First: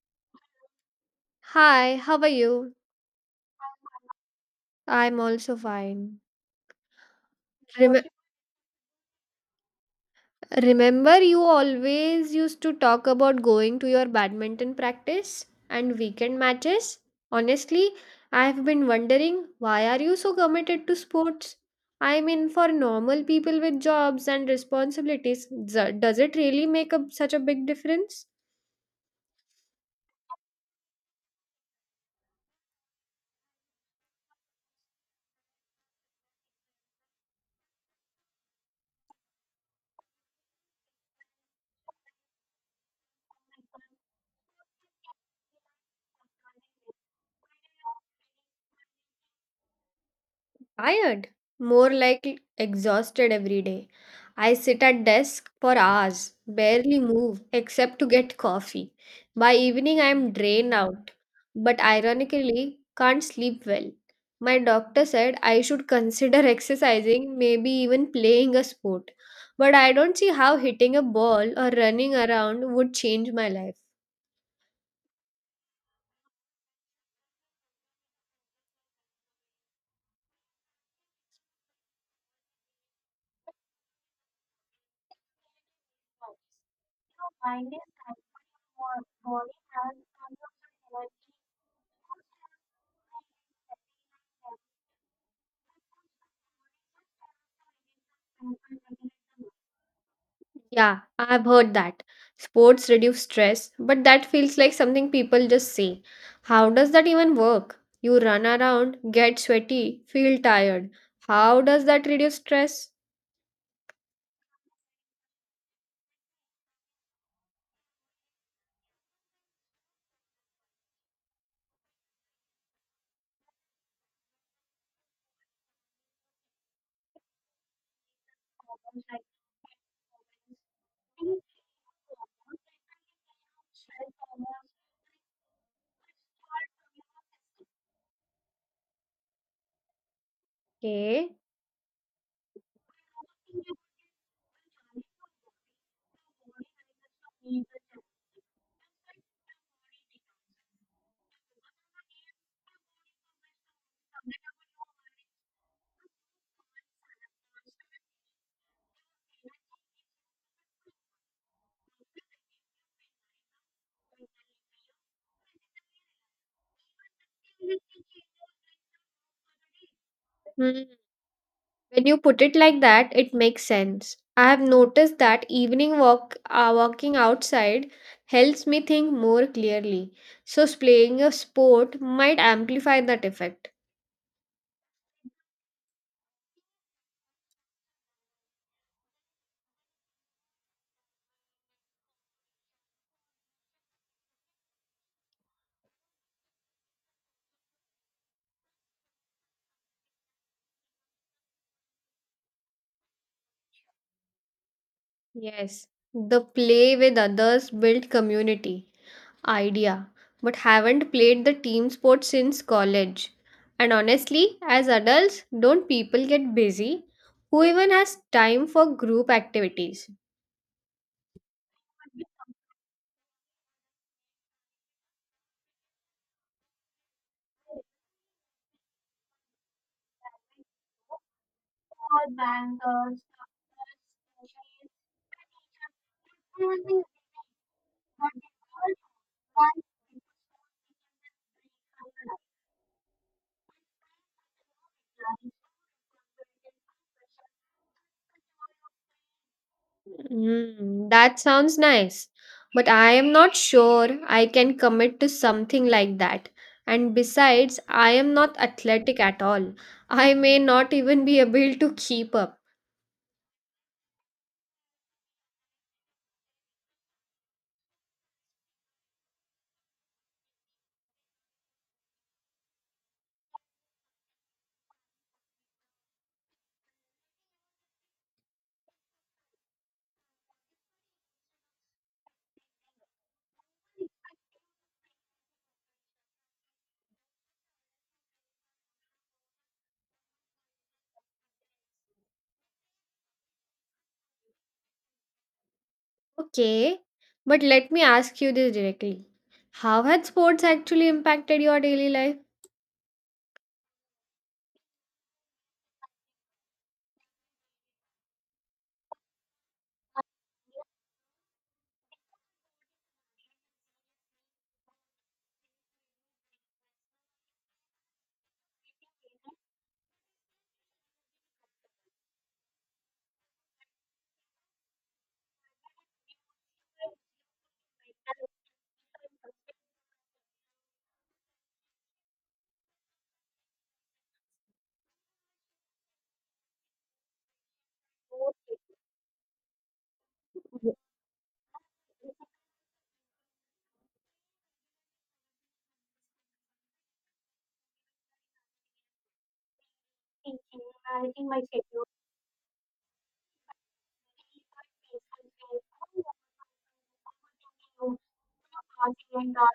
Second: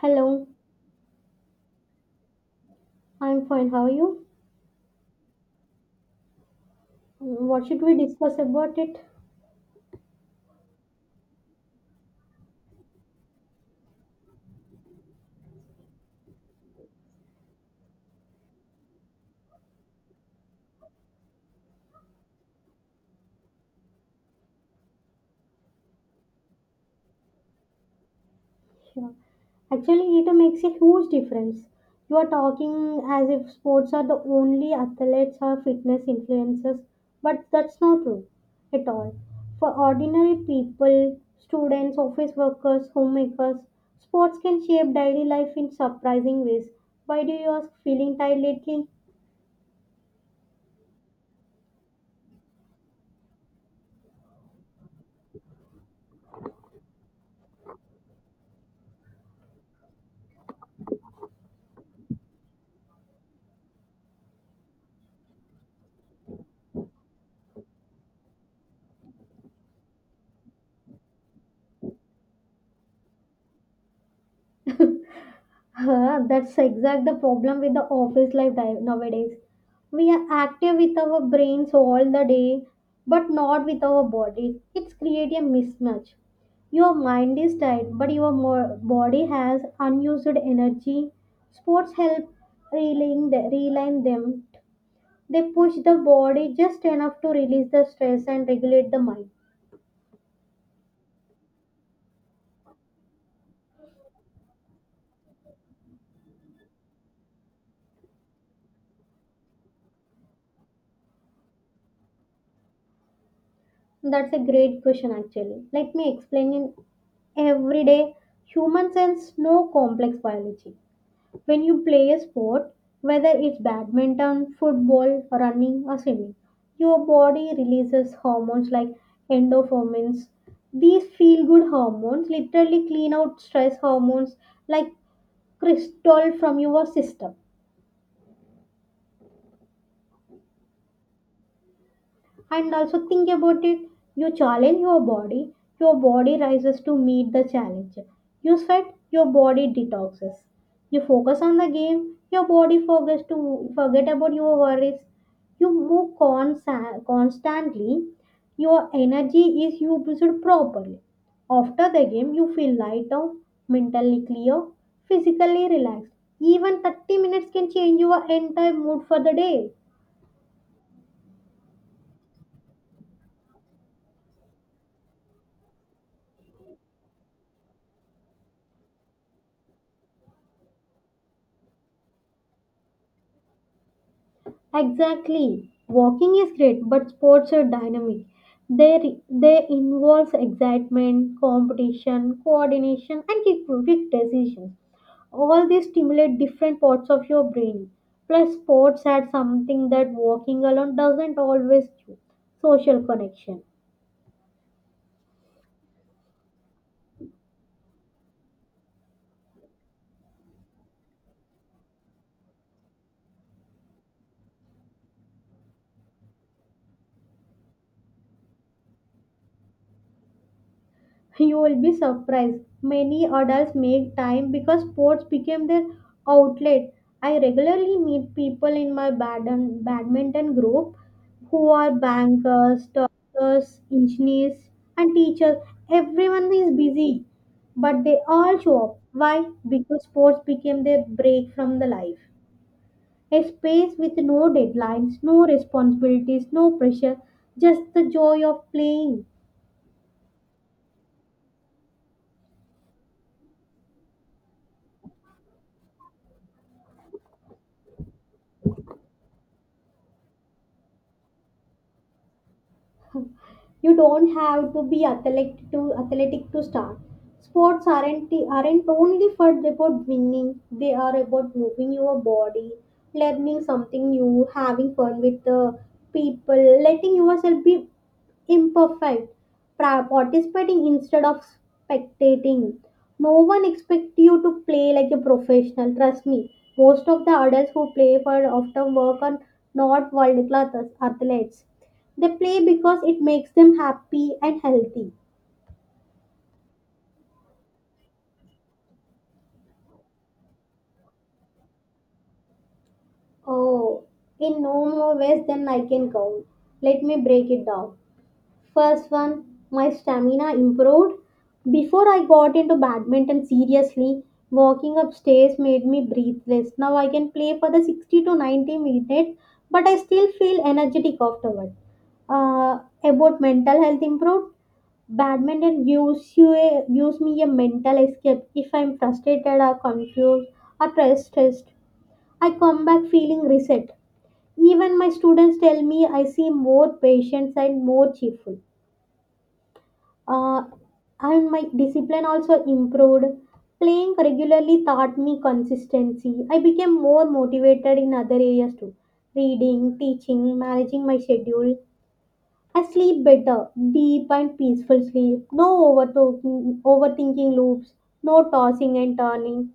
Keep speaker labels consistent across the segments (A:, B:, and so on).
A: Hello,
B: Hi, how are you?
A: I'm fine. How are you?
B: I'm also fine.
A: What should we
B: Rem-
A: discuss about it?
B: remember, you always used to talk about going to your badminton practice and weekend matches? Honestly, I've been wondering why are you so committed to sports? I mean, for normal people with jobs and responsibilities, does it really make a, such a big difference?
A: Sure. Actually, it makes a huge difference. You are talking as if sports are the only athletes or fitness influencers, but that's not true at all. For ordinary people, students, office workers, homemakers, sports can shape daily life in surprising ways. Why do you ask feeling tired lately?
B: Tired, more like exhausted every day. I sit at desk for hours, barely move except to get coffee. By evening I am drained out, but ironically can't sleep well. My doctor said I should consider exercising, maybe even playing a sport. But I don't see how hitting a ball or running around would change my life.
A: Huh, that's exact the problem with the office life nowadays. We are active with our brains all the day, but not with our body. It's create a mismatch. Your mind is tired, but your body has unused energy. Sports help realign them. They push the body just enough to release the stress and regulate the mind.
B: Yeah, I've heard that. Sports reduce stress, but that feels like something people just say. How does that even work? You run around, get sweaty, feel tired. How does that reduce stress?
A: That's a great question, actually. Let me explain in everyday human sense, no complex biology. When you play a sport, whether it's badminton, football, running, or swimming, your body releases hormones like endorphins. These feel good hormones literally clean out stress hormones like crystal from your system.
B: Okay.
A: And also think about it. You challenge your body rises to meet the challenge. You sweat, your body detoxes. You focus on the game, your body forgets to forget about your worries. You move constantly. Your energy is used properly. After the game, you feel lighter, mentally clear, physically relaxed. Even 30 minutes can change your entire mood for the day.
B: Hmm. When you put it like that, it makes sense. I have noticed that evening walking outside helps me think more clearly. So, playing a sport might amplify that effect.
A: Exactly. Walking is great, but sports are dynamic. They involve excitement, competition, coordination, and quick decisions. All these stimulate different parts of your brain. Plus, sports add something that walking alone doesn't always do — social connection.
B: Yes, the play with others build community idea, but haven't played the team sport since college. And honestly, as adults, don't people get busy? Who even has time for group activities?
A: You will be surprised. Many adults make time because sports became their outlet. I regularly meet people in my badminton group who are
B: All
A: bankers,
B: bankers, doctors,
A: doctors, engineers,
B: specialists,
A: and teachers.
B: managers,
A: Everyone is
B: everyone is busy,
A: busy, but they
B: but they
A: all show
B: all
A: up. Why?
B: want
A: Because
B: people to
A: sports became their break from the
B: break
A: life.
B: our life.
A: A space with no deadlines, no responsibilities, no pressure, just the joy of playing.
B: Mm, that sounds nice, but I am not sure I can commit to something like that. And besides, I am not athletic at all. I may not even be able to keep up.
A: You don't have to be athletic to start. Sports aren't only for about winning. They are about moving your body, learning something new, having fun with the people, letting yourself be imperfect, participating instead of spectating. No one expects you to play like a professional. Trust me, most of the adults who play for after work are not world class athletes. They play because it makes them happy and healthy.
B: Okay, but let me ask you this directly. How had sports actually impacted your daily life?
A: Oh, in no more ways than I can count. Let me break it down. First one, my stamina improved. Before I got into badminton seriously, walking upstairs made me breathless. Now I can play for the 60 to 90 minutes, but I still feel energetic afterward. About mental health improved. Badminton gives me a mental escape. If I'm frustrated or confused or stressed, I come back feeling reset. Even my students tell me I seem more patient and more cheerful. Uh, and my discipline also improved. Playing regularly taught me consistency. I became more motivated in other areas too: reading, teaching, managing my schedule. I sleep better, deep and peaceful sleep. No overthinking loops, no tossing and turning.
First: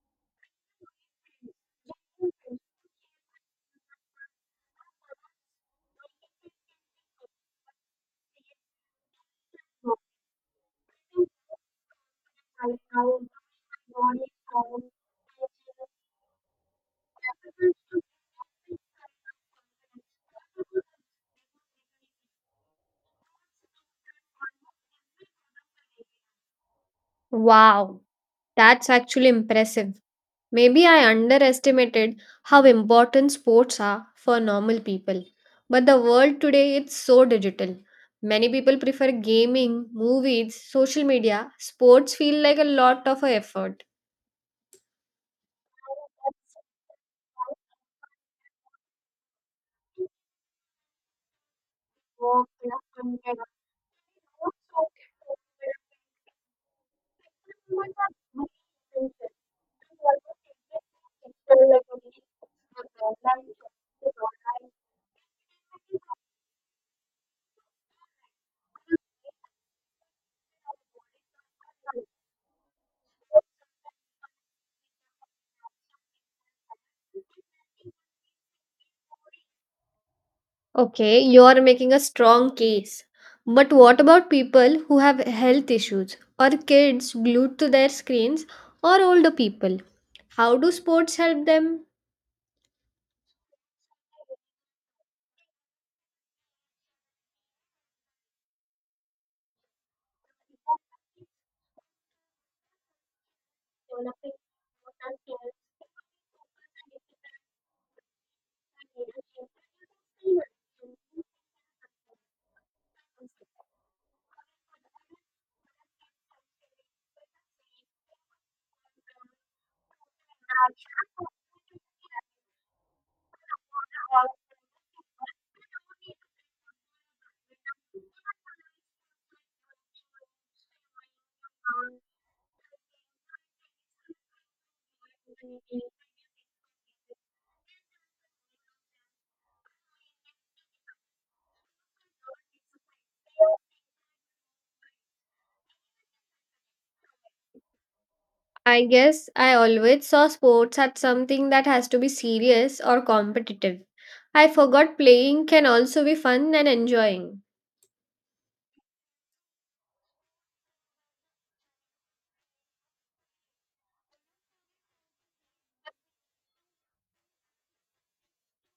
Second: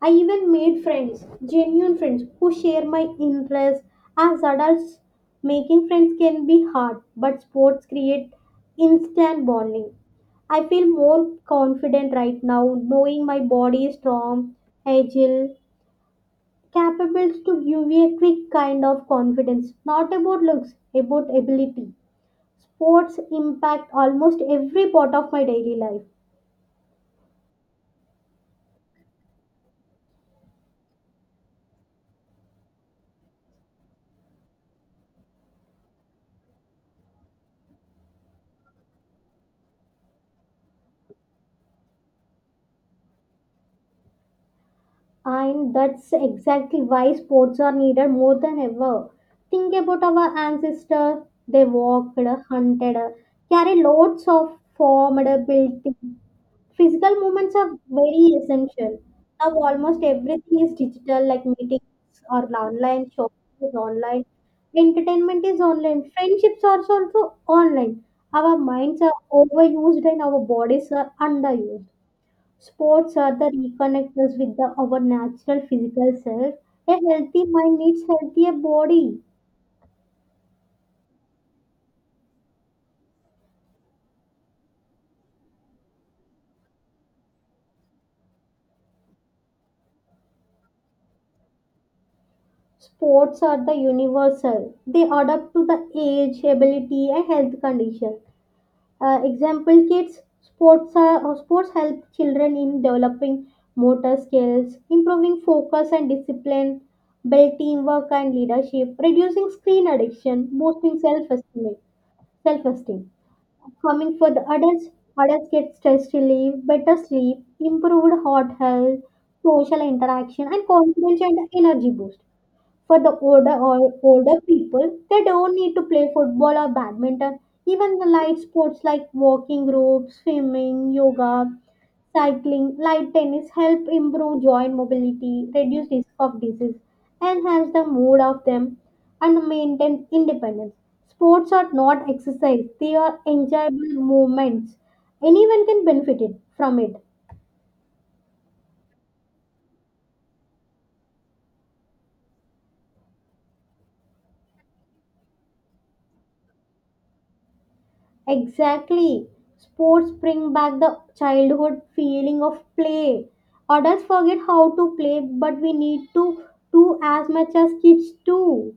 A: I even made friends, genuine friends, who share my interests. As adults, making friends can be hard, but sports create instant bonding. I feel more confident right now, knowing my body is strong, agile, capable to give me a quick kind of confidence. Not about looks, about ability. Sports impact almost every part of my daily life,
B: Wow, that's actually impressive. Maybe I underestimated how important sports are for normal people. But the world today is so digital. Many people prefer gaming, movies, social media. Sports feel like a lot of a effort.
A: and that's exactly why sports are needed more than ever. Think about our ancestors: they walked, hunted, carried loads of formed built. Physical movements are very essential. Now almost everything is digital, like meetings are online, shopping is online, entertainment is online, friendships are also online. Our minds are overused and our bodies are underused. Sports are the reconnectors with our natural physical self. A healthy mind needs healthier body.
B: Okay, you are making a strong case. But what about people who have health issues, or kids glued to their screens, or older people? How do sports help them?
A: Sports are the universal. They adapt to the age, ability, and health condition. Example, kids sports are, sports help children in developing motor skills, improving focus and discipline, build teamwork and leadership, reducing screen addiction, boosting self-esteem. Self-esteem. Coming for the adults, adults get stress relief, better sleep, improved heart health, social interaction, and confidence and energy boost. For the older people, they don't need to play football or badminton. Even the light sports like walking ropes, swimming, yoga, cycling, light tennis help improve joint mobility, reduce risk of disease, enhance the mood of them, and maintain independence. Sports are not exercise; they are enjoyable movements. Anyone can benefit it from it.
B: I guess I always saw sports as something that has to be serious or competitive. I forgot playing can also be fun and enjoying.
A: Exactly. Sports bring back the childhood feeling of play. Adults forget how to play, but we need to do as much as kids do.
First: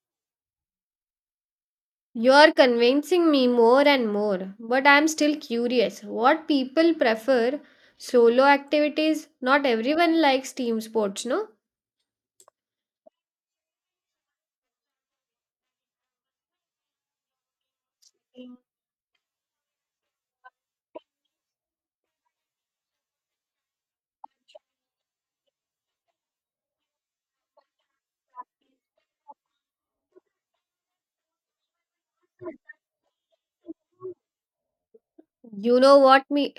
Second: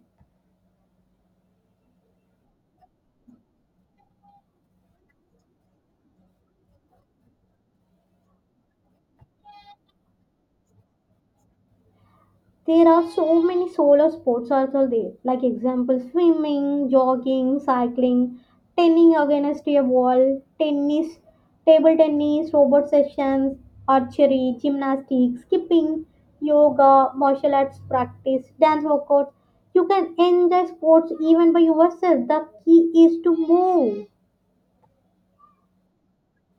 B: You're convincing me more and more, but I'm still curious. What people prefer solo activities? Not everyone likes team sports, no?
A: There are so many solar sports also there, like example swimming, jogging, cycling, turning against a wall, tennis, table tennis, robot sessions, archery, gymnastics, skipping, yoga, martial arts practice, dance workouts. You can enjoy sports even by yourself. The key is to move.
B: You know what me,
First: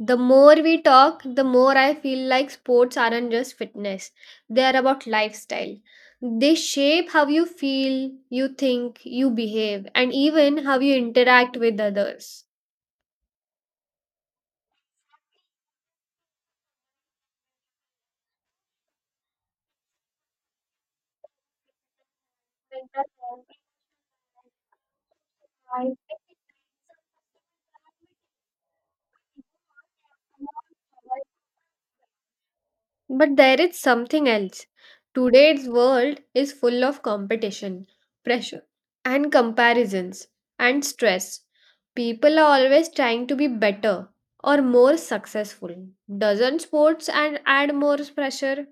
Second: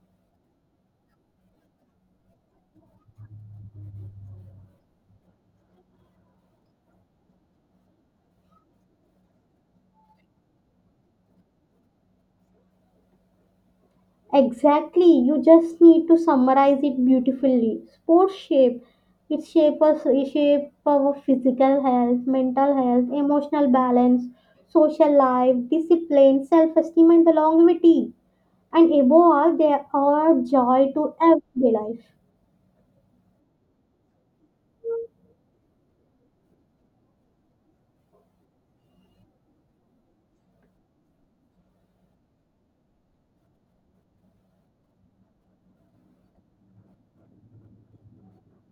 B: the more we talk, the more I feel like sports aren't just fitness. They are about lifestyle. They shape how you feel, you think, you behave, and even how you interact with others.
A: Exactly, you just need to summarize it beautifully. Sports shape it shape us it shape our physical health, mental health, emotional balance, social life,
B: I think.
A: discipline, self-esteem and longevity. And above all, they are joy to everyday life.
B: But there is something else. Today's world is full of competition, pressure, and comparisons, and stress. People are always trying to be better or more successful. Doesn't sports and add more pressure?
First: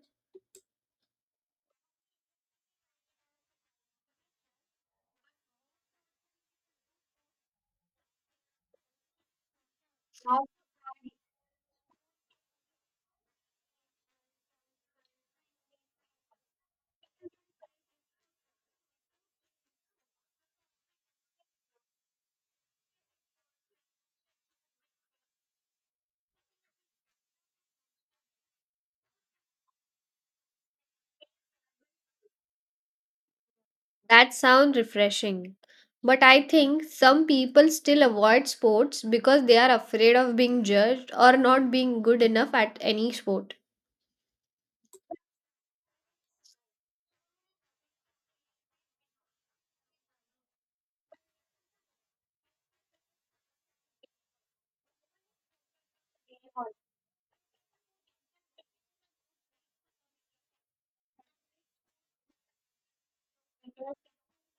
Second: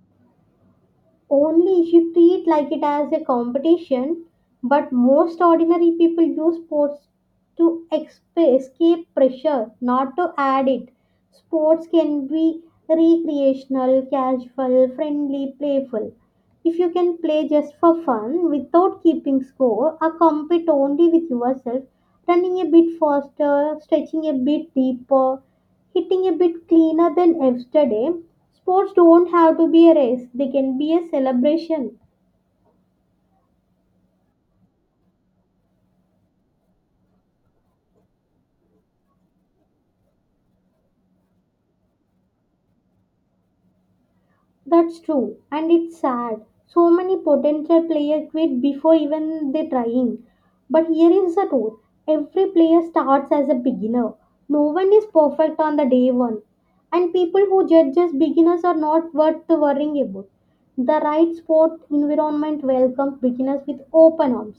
A: Only if you treat like it as a competition. But most ordinary people use sports to escape pressure, not to add it. Sports can be recreational, casual, friendly, playful. If you can play just for fun without keeping score, or compete only with yourself — running a bit faster, stretching a bit deeper, hitting a bit cleaner than yesterday. Sports don't have to be a race, they can be a celebration.
B: That sounds refreshing. But I think some people still avoid sports because they are afraid of being judged or not being good enough at any sport.
A: That's true, and it's sad. So many potential players quit before even they're trying. But here is the truth: every player starts as a beginner. No one is perfect on the day one. And people who judge as beginners are not worth worrying about. The right sport environment welcomes beginners with open arms.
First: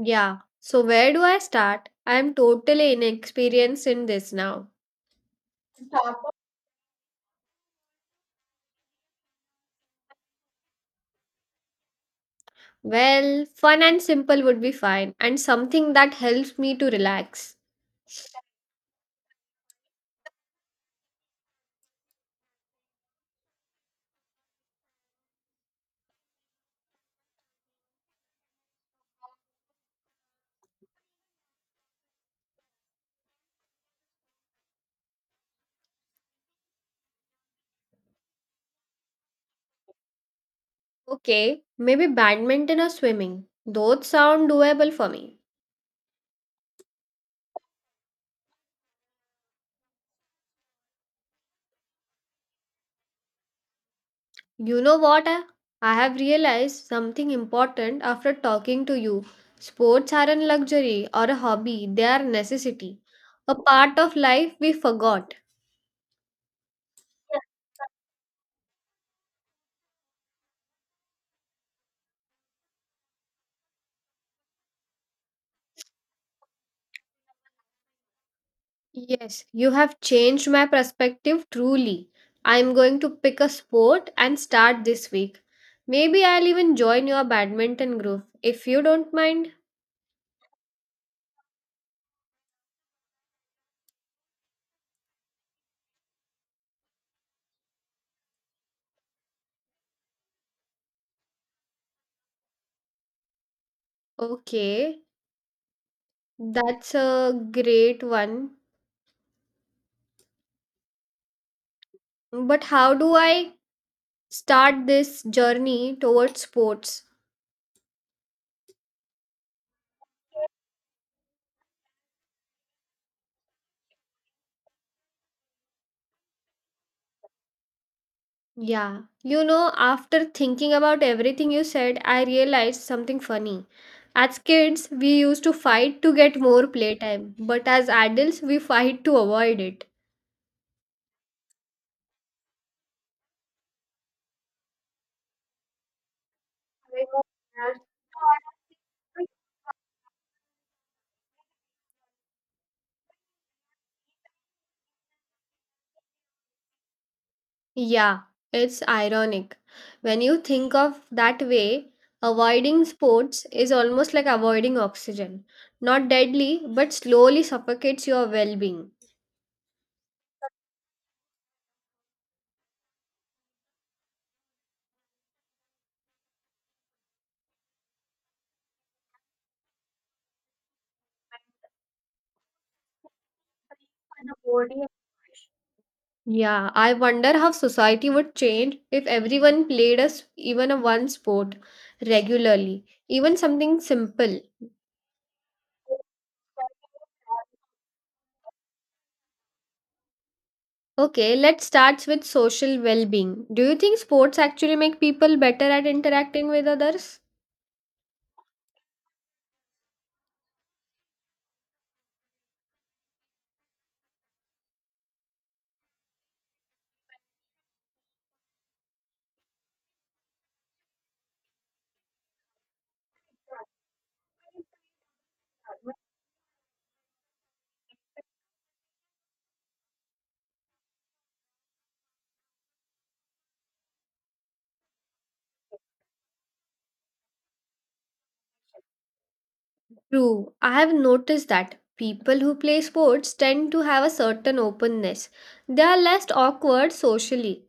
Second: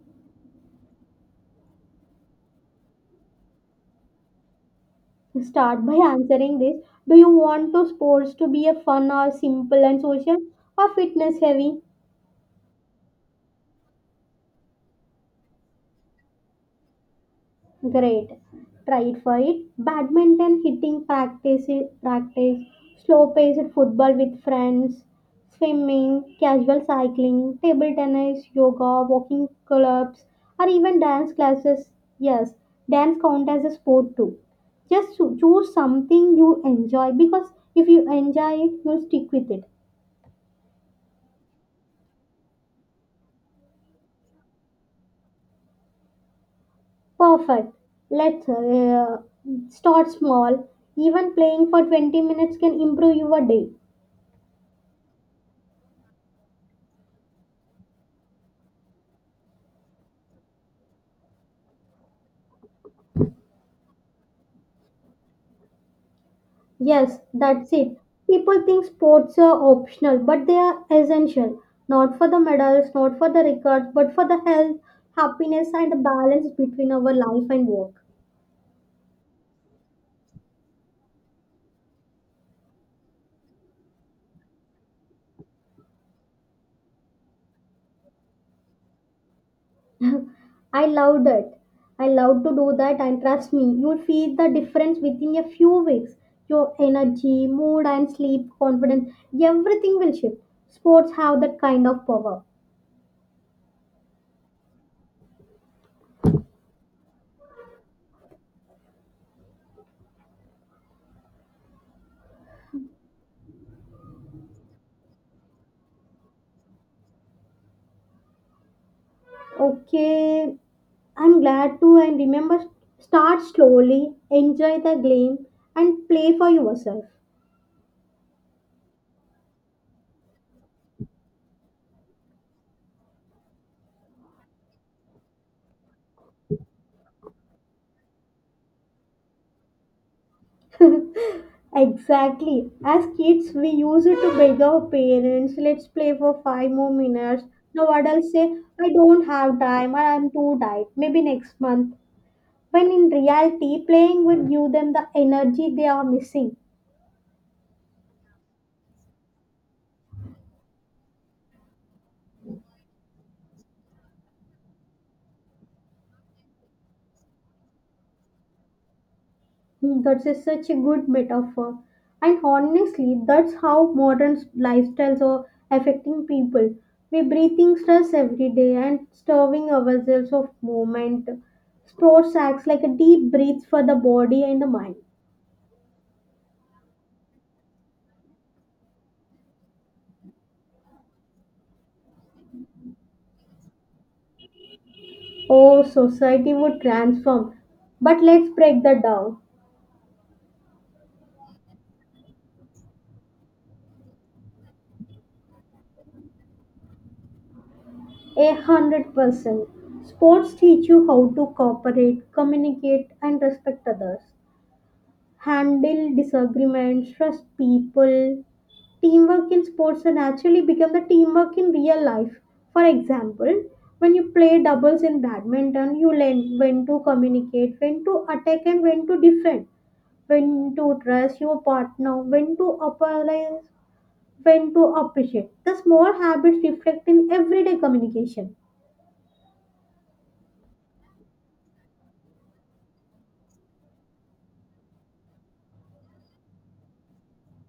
B: Yeah. So where do I start? I'm totally inexperienced in this now.
A: Start by answering this. Do you want to sports to be a fun or simple and social, or fitness heavy?
B: Well, fun and simple would be fine, and something that helps me to relax.
A: Great. Try it for it. Badminton hitting practice. Slow paced football with friends. Swimming, casual cycling, table tennis, yoga, walking clubs, or even dance classes. Yes, dance count as a sport too. Just choose something you enjoy, because if you enjoy it, you'll stick with it.
B: Okay, maybe badminton or swimming. Those sound doable for me.
A: Perfect. Let's start small. Even playing for 20 minutes can improve your day.
B: You know what? I have realized something important after talking to you. Sports aren't luxury or a hobby, they are necessity. A part of life we forgot.
A: Yes, that's it. People think sports are optional, but they are essential. Not for the medals, not for the records, but for the health, happiness, and the balance between our life and work.
B: Yes, you have changed my perspective truly. I'm going to pick a sport and start this week. Maybe I'll even join your badminton group if you don't mind.
A: I loved it. I love to do that, and trust me, you'll feel the difference within a few weeks. Your energy, mood, and sleep, confidence, everything will shift. Sports have that kind of power.
B: Okay, that's a great one. But how do I start this journey towards sports?
A: Okay, I'm glad to, and remember, start slowly, enjoy the game, and play for yourself.
B: Yeah, you know, after thinking about everything you said, I realized something funny. As kids, we used to fight to get more playtime, but as adults, we fight to avoid it.
A: Exactly. As kids, we used to beg our parents, let's play for 5 more minutes. Now adults say, I don't have time or I'm too tired, maybe next month. When in reality, playing would give them the energy they are missing.
B: Yeah, it's ironic. When you think of that way, avoiding sports is almost like avoiding oxygen. Not deadly, but slowly suffocates your well being.
A: That is such a good metaphor. And honestly, that's how modern lifestyles are affecting people. We're breathing stress every day and starving ourselves of movement. Sports acts like a deep breath for the body and the mind.
B: Yeah, I wonder how society would change if everyone played us even a one sport regularly, even something simple.
A: Oh, society would transform. But let's break that down.
B: Okay, let's start with social well-being. Do you think sports actually make people better at interacting with others?
A: 100%. Sports teach you how to cooperate, communicate, and respect others. Handle disagreements, trust people, teamwork in sports and actually become the teamwork in real life. For example, when you play doubles in badminton, you learn when to communicate, when to attack, and when to defend, when to trust your partner, when to apologize, when to appreciate. The small habits reflect in everyday communication.
B: True. I have noticed that people who play sports tend to have a certain openness. They are less awkward socially.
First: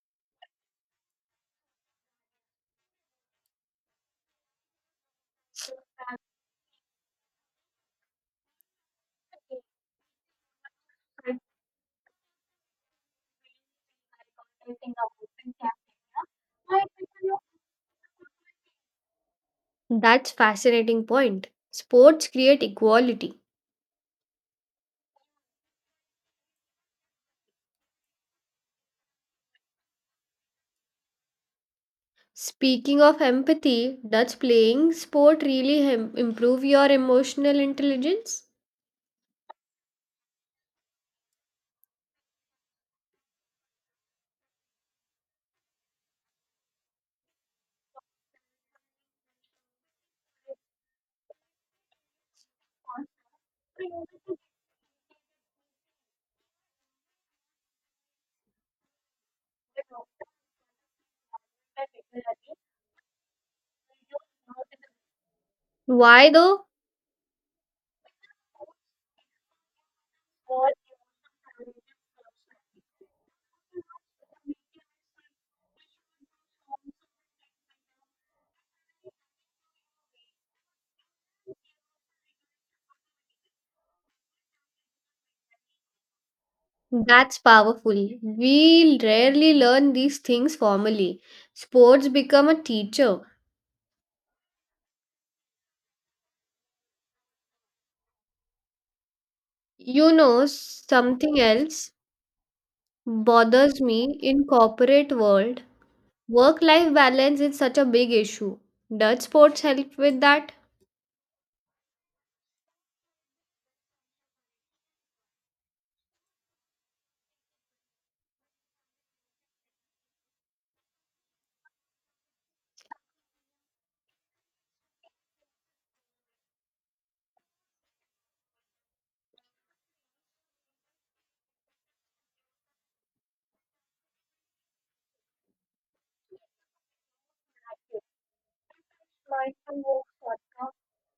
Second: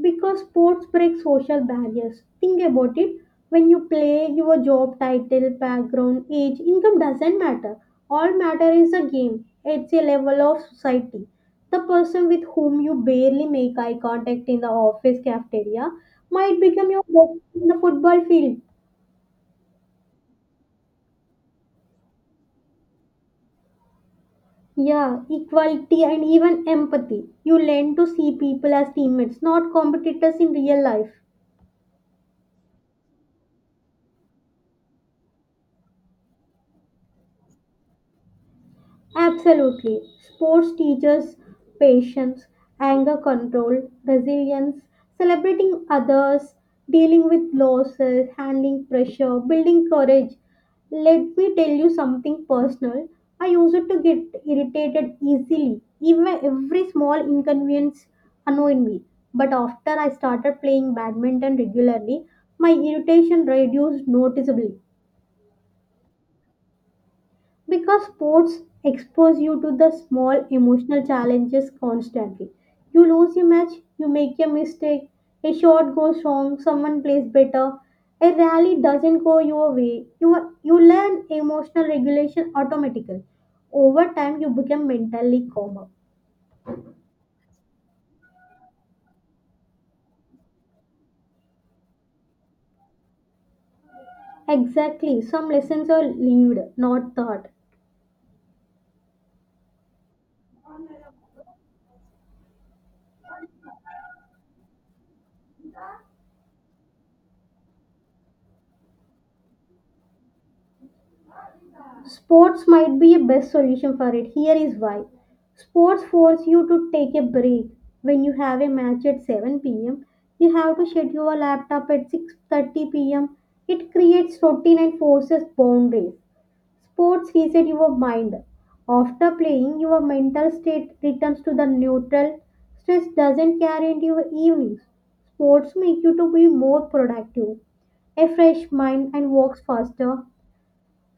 A: Because sports break social barriers. Think about it. When you play, your job title, background, age, income doesn't matter. All matter is a game. It's a level of society. The person with whom you barely make eye contact in the
B: Consulting a
A: office
B: open
A: cafeteria
B: cafeteria,
A: might
B: why
A: become your
B: people
A: best
B: look.
A: in the football field.
B: That's fascinating point. Sports create equality.
A: Yeah, equality and even empathy. You learn to see people as teammates, not competitors in real life.
B: Speaking of empathy, does playing sport really improve your emotional intelligence?
A: Absolutely. Sports teaches patience, anger control, resilience, celebrating others, dealing with losses, handling pressure, building courage. Let me tell you something personal. I used to get irritated easily. Even every small inconvenience annoyed me. But after I started playing badminton regularly, my irritation reduced noticeably.
B: Why though?
A: Because sports expose you to the small emotional challenges constantly. You lose a match, you make a mistake, a shot goes wrong, someone plays better, a rally doesn't go your way. You learn emotional regulation automatically. Over time, you become mentally calmer.
B: That's powerful. We rarely learn these things formally. Sports become a teacher.
A: Exactly, some lessons are lived, not taught.
B: You know, something else bothers me in corporate world. Work life balance is such a big issue. Does sports help with that?
A: Sports might be a best solution for it. Here is why. Sports force you to take a break. When you have a match at 7 p.m., you have to shut your laptop at 6:30 p.m. It creates routine and forces boundaries. Sports reset your mind. After playing, your mental state returns to the neutral. Stress doesn't carry into your evenings. Sports make you to be more productive. A fresh mind and works faster.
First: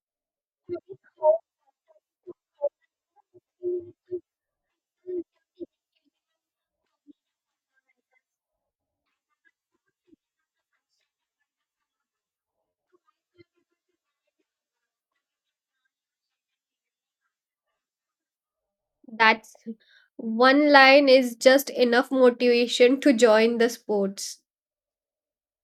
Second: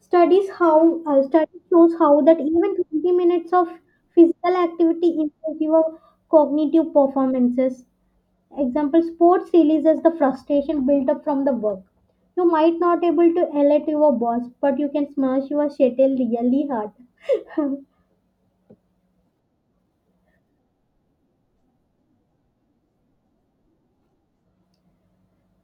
A: Studies how study shows how that even 20 minutes of physical activity improves your cognitive performances. Example: sports releases the frustration built up from the work. You might not able to yell at your boss, but you can smash your shuttle really hard.
B: That's one line is just enough motivation to join the sports.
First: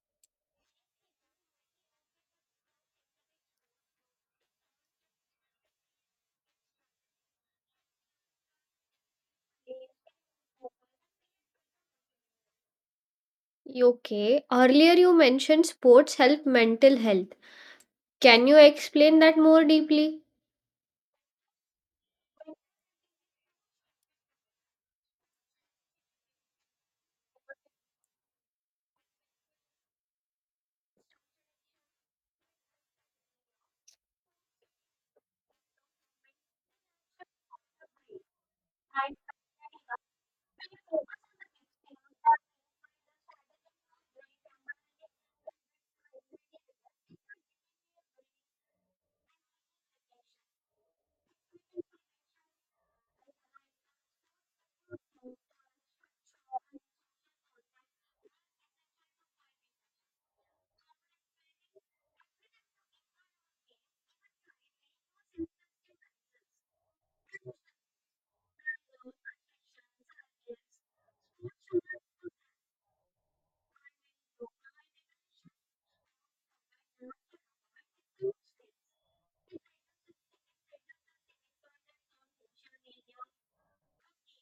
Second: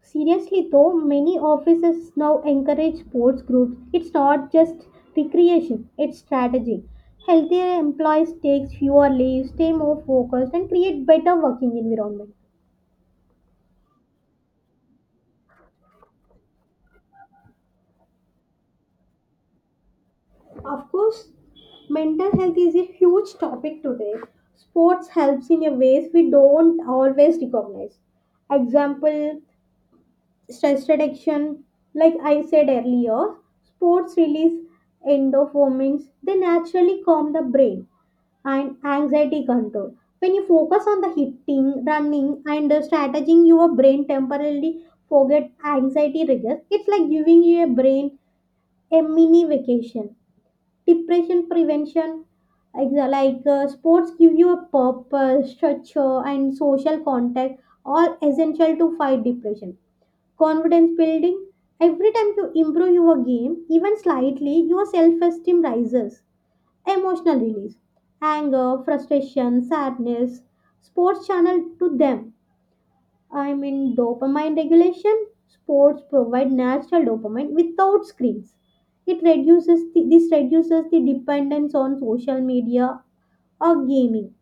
A: Seriously though, many offices now encourage sports groups. It's not just recreation, it's strategy. Healthier employees take fewer leaves, stay more focused and create better working environment.
B: Okay, earlier you mentioned sports help mental health. Can you explain that more deeply?
A: Of course, mental health is a huge topic today. Sports helps in a ways we don't always recognize. Example stress reduction, like I said earlier, sports release endorphins, they naturally calm the brain and anxiety control. When you focus on the hitting, running, and the strategizing, your brain temporarily forget anxiety triggers. It's like giving your brain a mini vacation. Depression prevention, sports, give you a purpose, structure, and social contact, all essential to fight depression confidence building every time you improve your game even slightly your self-esteem rises emotional release anger frustration sadness sports channel to them. I mean dopamine regulation. Sports provide natural dopamine without screens. This reduces the dependence on social media or gaming.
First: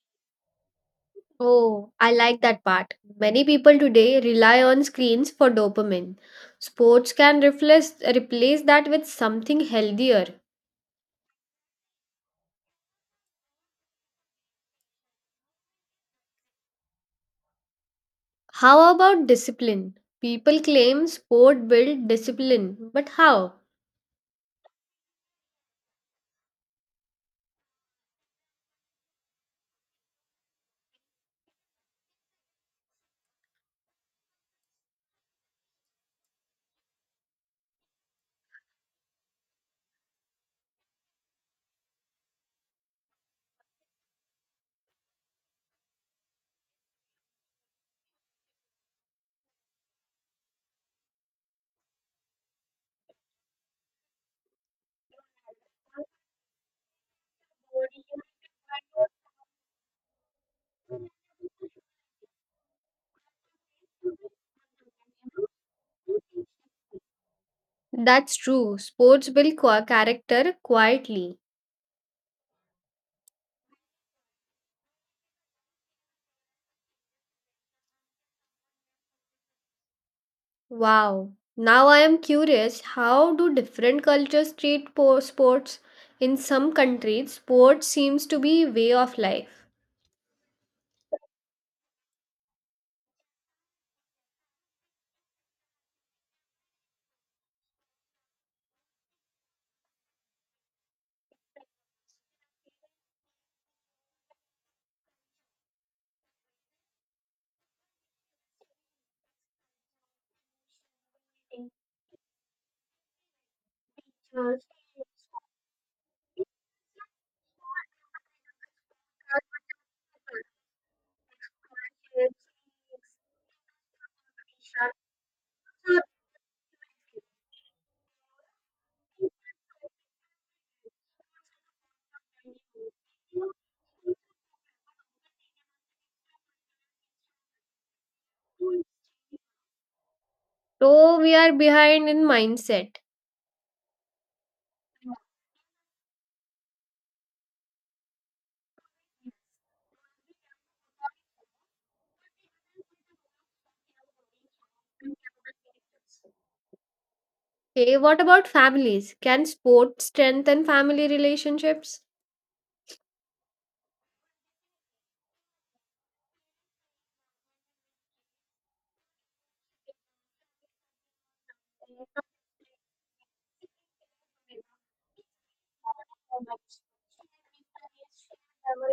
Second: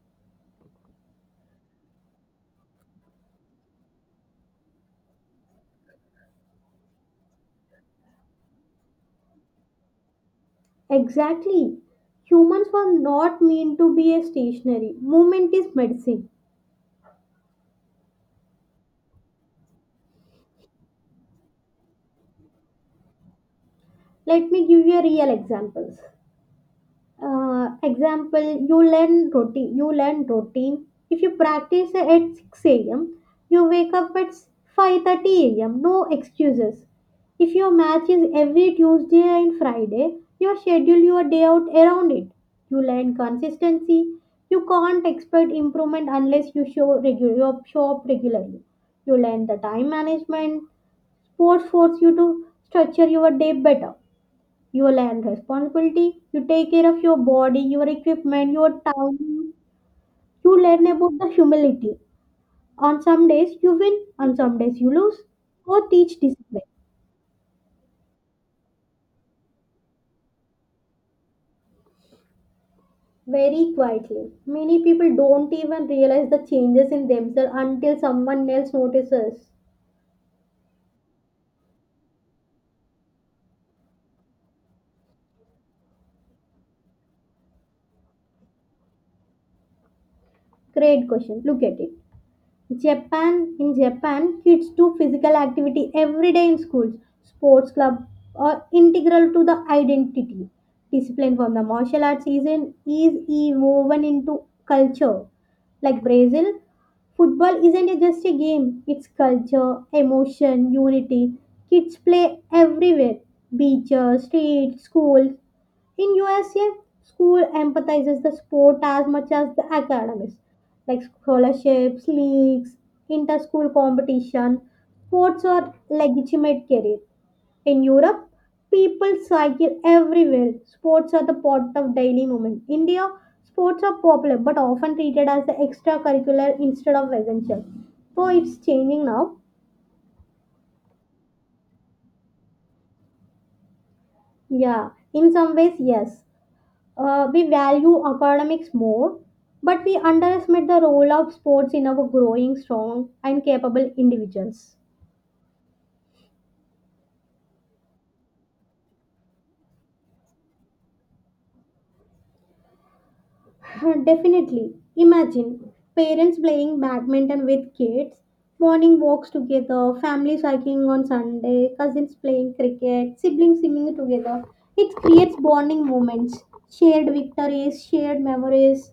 B: Oh, I like that part. Many people today rely on screens for dopamine. Sports can replace that with something healthier.
A: Exactly, humans were not meant to be a stationary. Movement is medicine.
B: How about discipline? People claim sport build discipline, but how?
A: Let me give you a real examples. Example, you learn routine. If you practice at 6 a.m., you wake up at 5:30 a.m. No excuses. If your match is every Tuesday and Friday, you schedule your day out around it. You learn consistency. You can't expect improvement unless you show up regularly. You learn the time management. Sports force you to structure your day better. Your land responsibility, you take care of your body, your equipment, your time. You learn about the humility. On some days you win, on some days you lose. Or teach discipline
B: That's true. Sports build character quietly.
A: very quietly. Many people don't even realize the changes in themselves until someone else notices.
B: Wow. Now I am curious how do different cultures treat sports? In some countries, sports seems to be way of life.
A: Great question. Look at it. Japan. In Japan, kids do physical activity every day in schools, sports club are integral to the identity. Discipline from the martial arts season is e- woven into culture. Like Brazil, football isn't a- just a game, it's culture, emotion, unity. Kids play everywhere, beaches, streets, schools. In USA, school empathizes the sport as much as the academics, like scholarships, leagues, inter-school competition. Sports are legitimate career. In Europe, people cycle everywhere. Sports are the part of daily movement. India, sports are popular but often treated as the extracurricular instead of essential. So it's changing now.
B: So we are behind in mindset.
A: Yeah, in some ways, yes. We value academics more, but we underestimate the role of sports in our growing strong and capable individuals.
B: Okay, what about families? Can sports strengthen family relationships?
A: Definitely. Imagine parents playing badminton with kids, morning walks together, families hiking on Sunday, cousins playing cricket, siblings swimming together. It creates bonding moments, shared victories, shared memories.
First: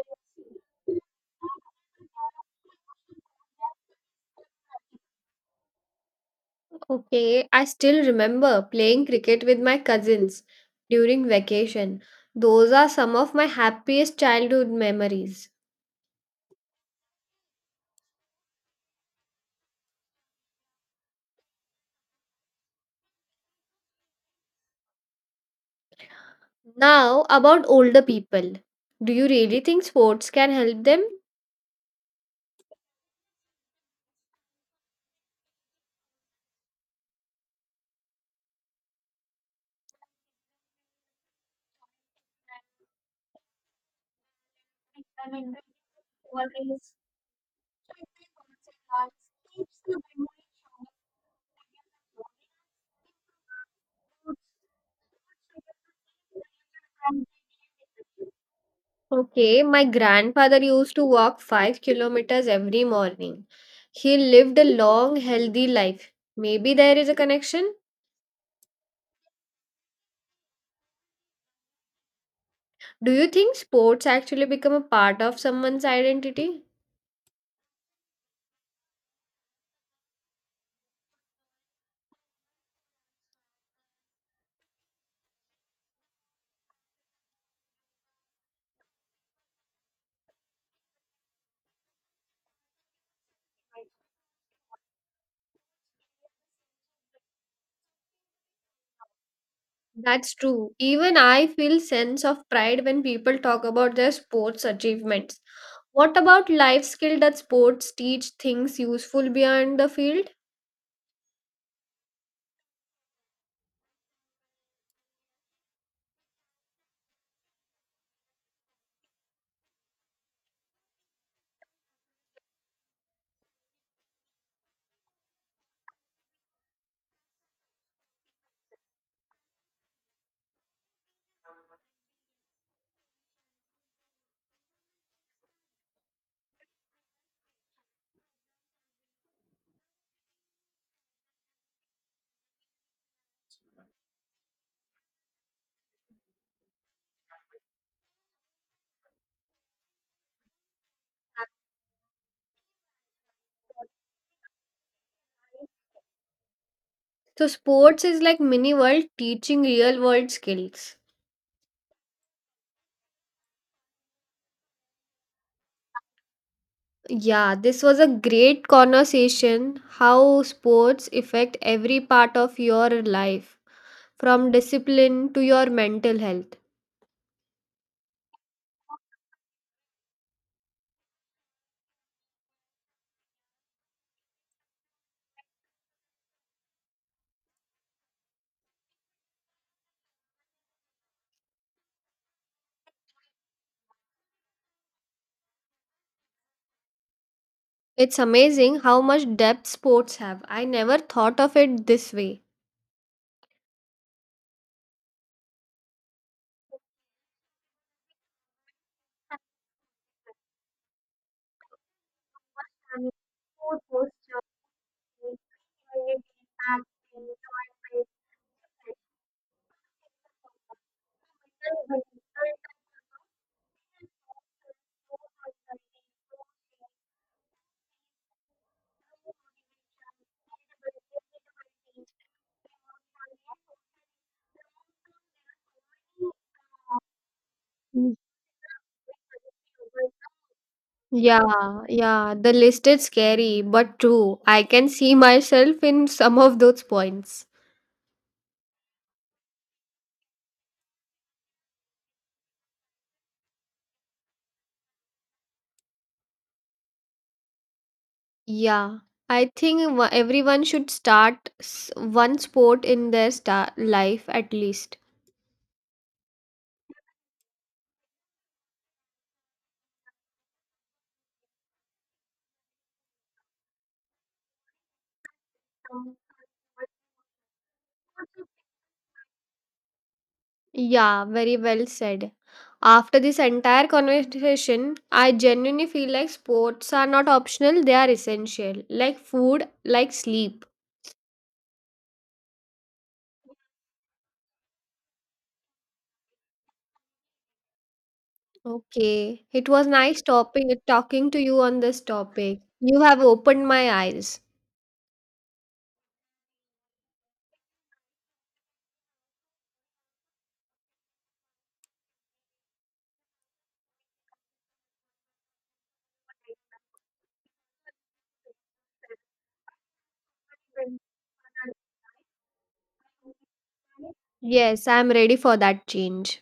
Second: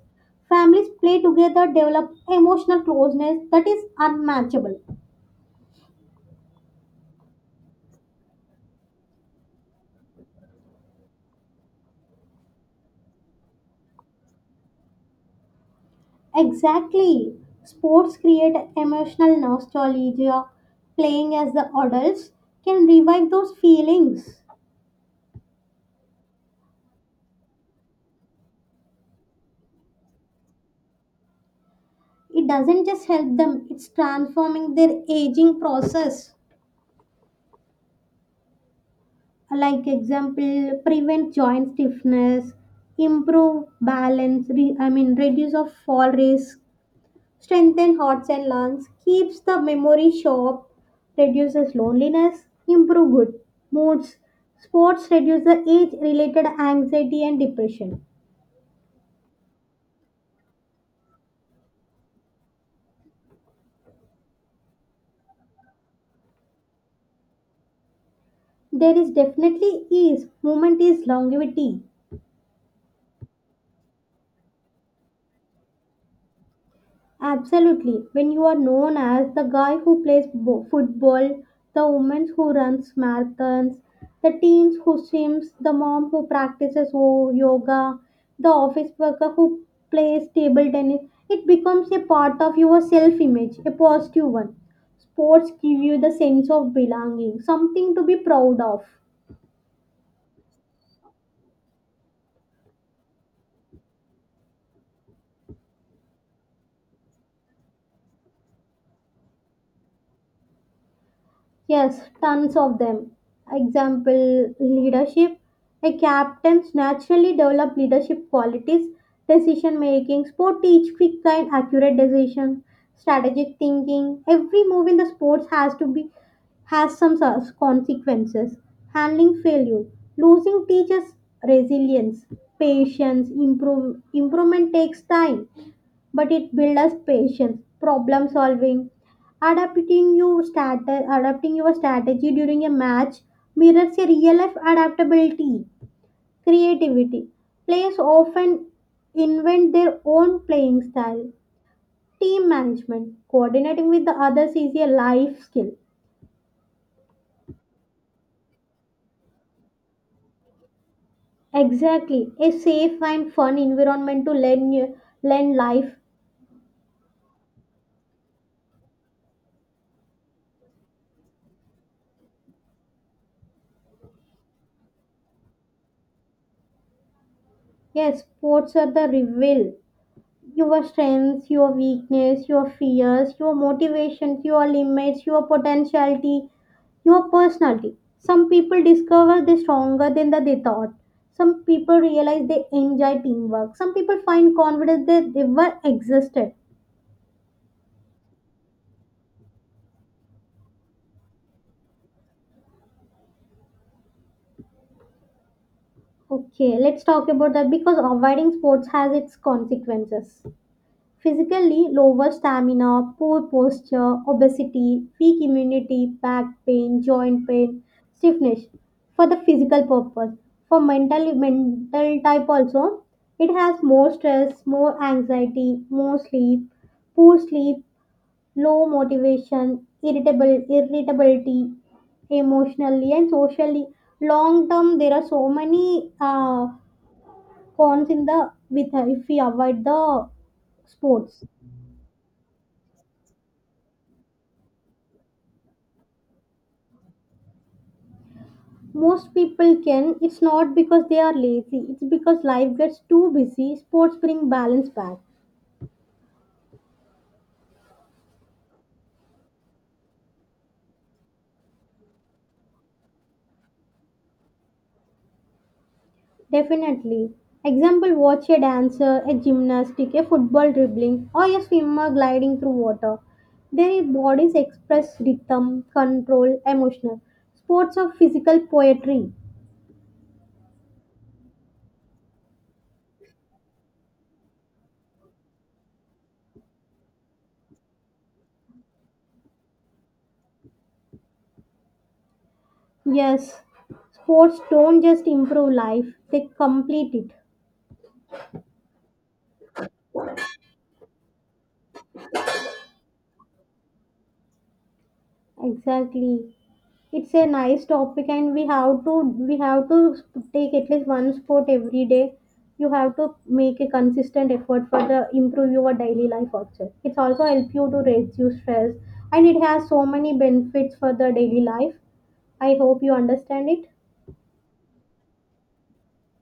A: Families play together, develop emotional closeness that is unmatchable.
B: Okay, I still remember playing cricket with my cousins during vacation. Those are some of my happiest childhood memories.
A: Exactly. Sports create emotional nostalgia. Playing as the adults can revive those feelings.
B: Now, about older people. Do you really think sports can help them?
A: It doesn't just help them, it's transforming their aging process. Like example, prevent joint stiffness, improve balance, reduce of fall risk, strengthens hearts and lungs, keeps the memory sharp, reduces loneliness, improve good moods. Sports reduce the age-related anxiety and depression.
B: Okay, my grandfather used to walk 5 kilometers every morning. He lived a long, healthy life. Maybe there is a connection.
A: There is definitely ease. Movement is longevity.
B: Do you think sports actually become a part of someone's identity?
A: Absolutely. When you are known as the guy who plays football, the woman who runs marathons, the teens who swims, the mom who practices yoga, the office worker who plays table tennis, it becomes a part of your self image, a positive one. Sports give you the sense of belonging, something to be proud of.
B: That's true. Even I feel sense of pride when people talk about their sports achievements. What about life skill that sports teach things useful beyond the field?
A: Yes, tons of them. Example leadership. A captain's naturally develop leadership qualities, decision making, sport teach quick and accurate decision, strategic thinking. Every move in the sports has to be has some sort of consequences. Handling failure, losing teaches resilience, patience, improvement takes time but it builds us patience, problem solving, adapting you strat- adapting your strategy during a match mirrors a real life adaptability, creativity. Players often invent their own playing style. Team management, coordinating with the others is a life skill.
B: So sports is like mini world teaching real world skills.
A: Exactly, a safe and fun environment to learn learn life.
B: Yeah, this was a great conversation how sports affect every part of your life, from discipline to your mental health.
A: Yes, sports are the reveal your strengths, your weakness, your fears, your motivations, your limits, your potentiality, your personality. Some people discover they're stronger than that they thought. Some people realize they enjoy teamwork. Some people find confidence they never existed.
B: It's amazing how much depth sports have. I never thought of it this way.
A: Okay, let's talk about that because avoiding sports has its consequences. Physically, lower stamina, poor posture, obesity, weak immunity, back pain, joint pain, stiffness for the physical purpose. For mental type also, it has more stress, more anxiety, more sleep, poor sleep, low motivation, irritable irritability, emotionally and socially. Long term, there are so many cons in the with if we avoid the sports.
B: Yeah, yeah, the list is scary but true. I can see myself in some of those points.
A: Most people can. It's not because they are lazy. It's because life gets too busy. Sports bring balance back.
B: Yeah, I think everyone should start one sport in their life at least.
A: Definitely. Example watch a dancer, a gymnastic, a football dribbling, or a swimmer gliding through water. Their bodies express rhythm,
B: Mm.
A: control, emotional. Sports are physical poetry.
B: Yeah, very well said. After this entire conversation, I genuinely feel like sports are not optional, they are essential, like food, like sleep.
A: Yes, sports don't just improve life, they complete it.
B: Okay, it was nice topic talking to you on this topic. You have opened my eyes.
A: Exactly. It's a nice topic and we have to take at least one sport every day. You have to make a consistent effort for the improve your daily life. Also it's also help you to reduce stress and it has so many benefits for the daily life. I hope you understand it.
B: Yes, I'm ready for that change.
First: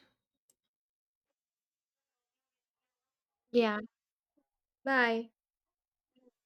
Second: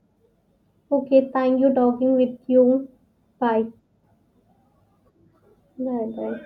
A: Okay, thank you talking with you. bye
B: Yeah. Bye.
A: bye Bye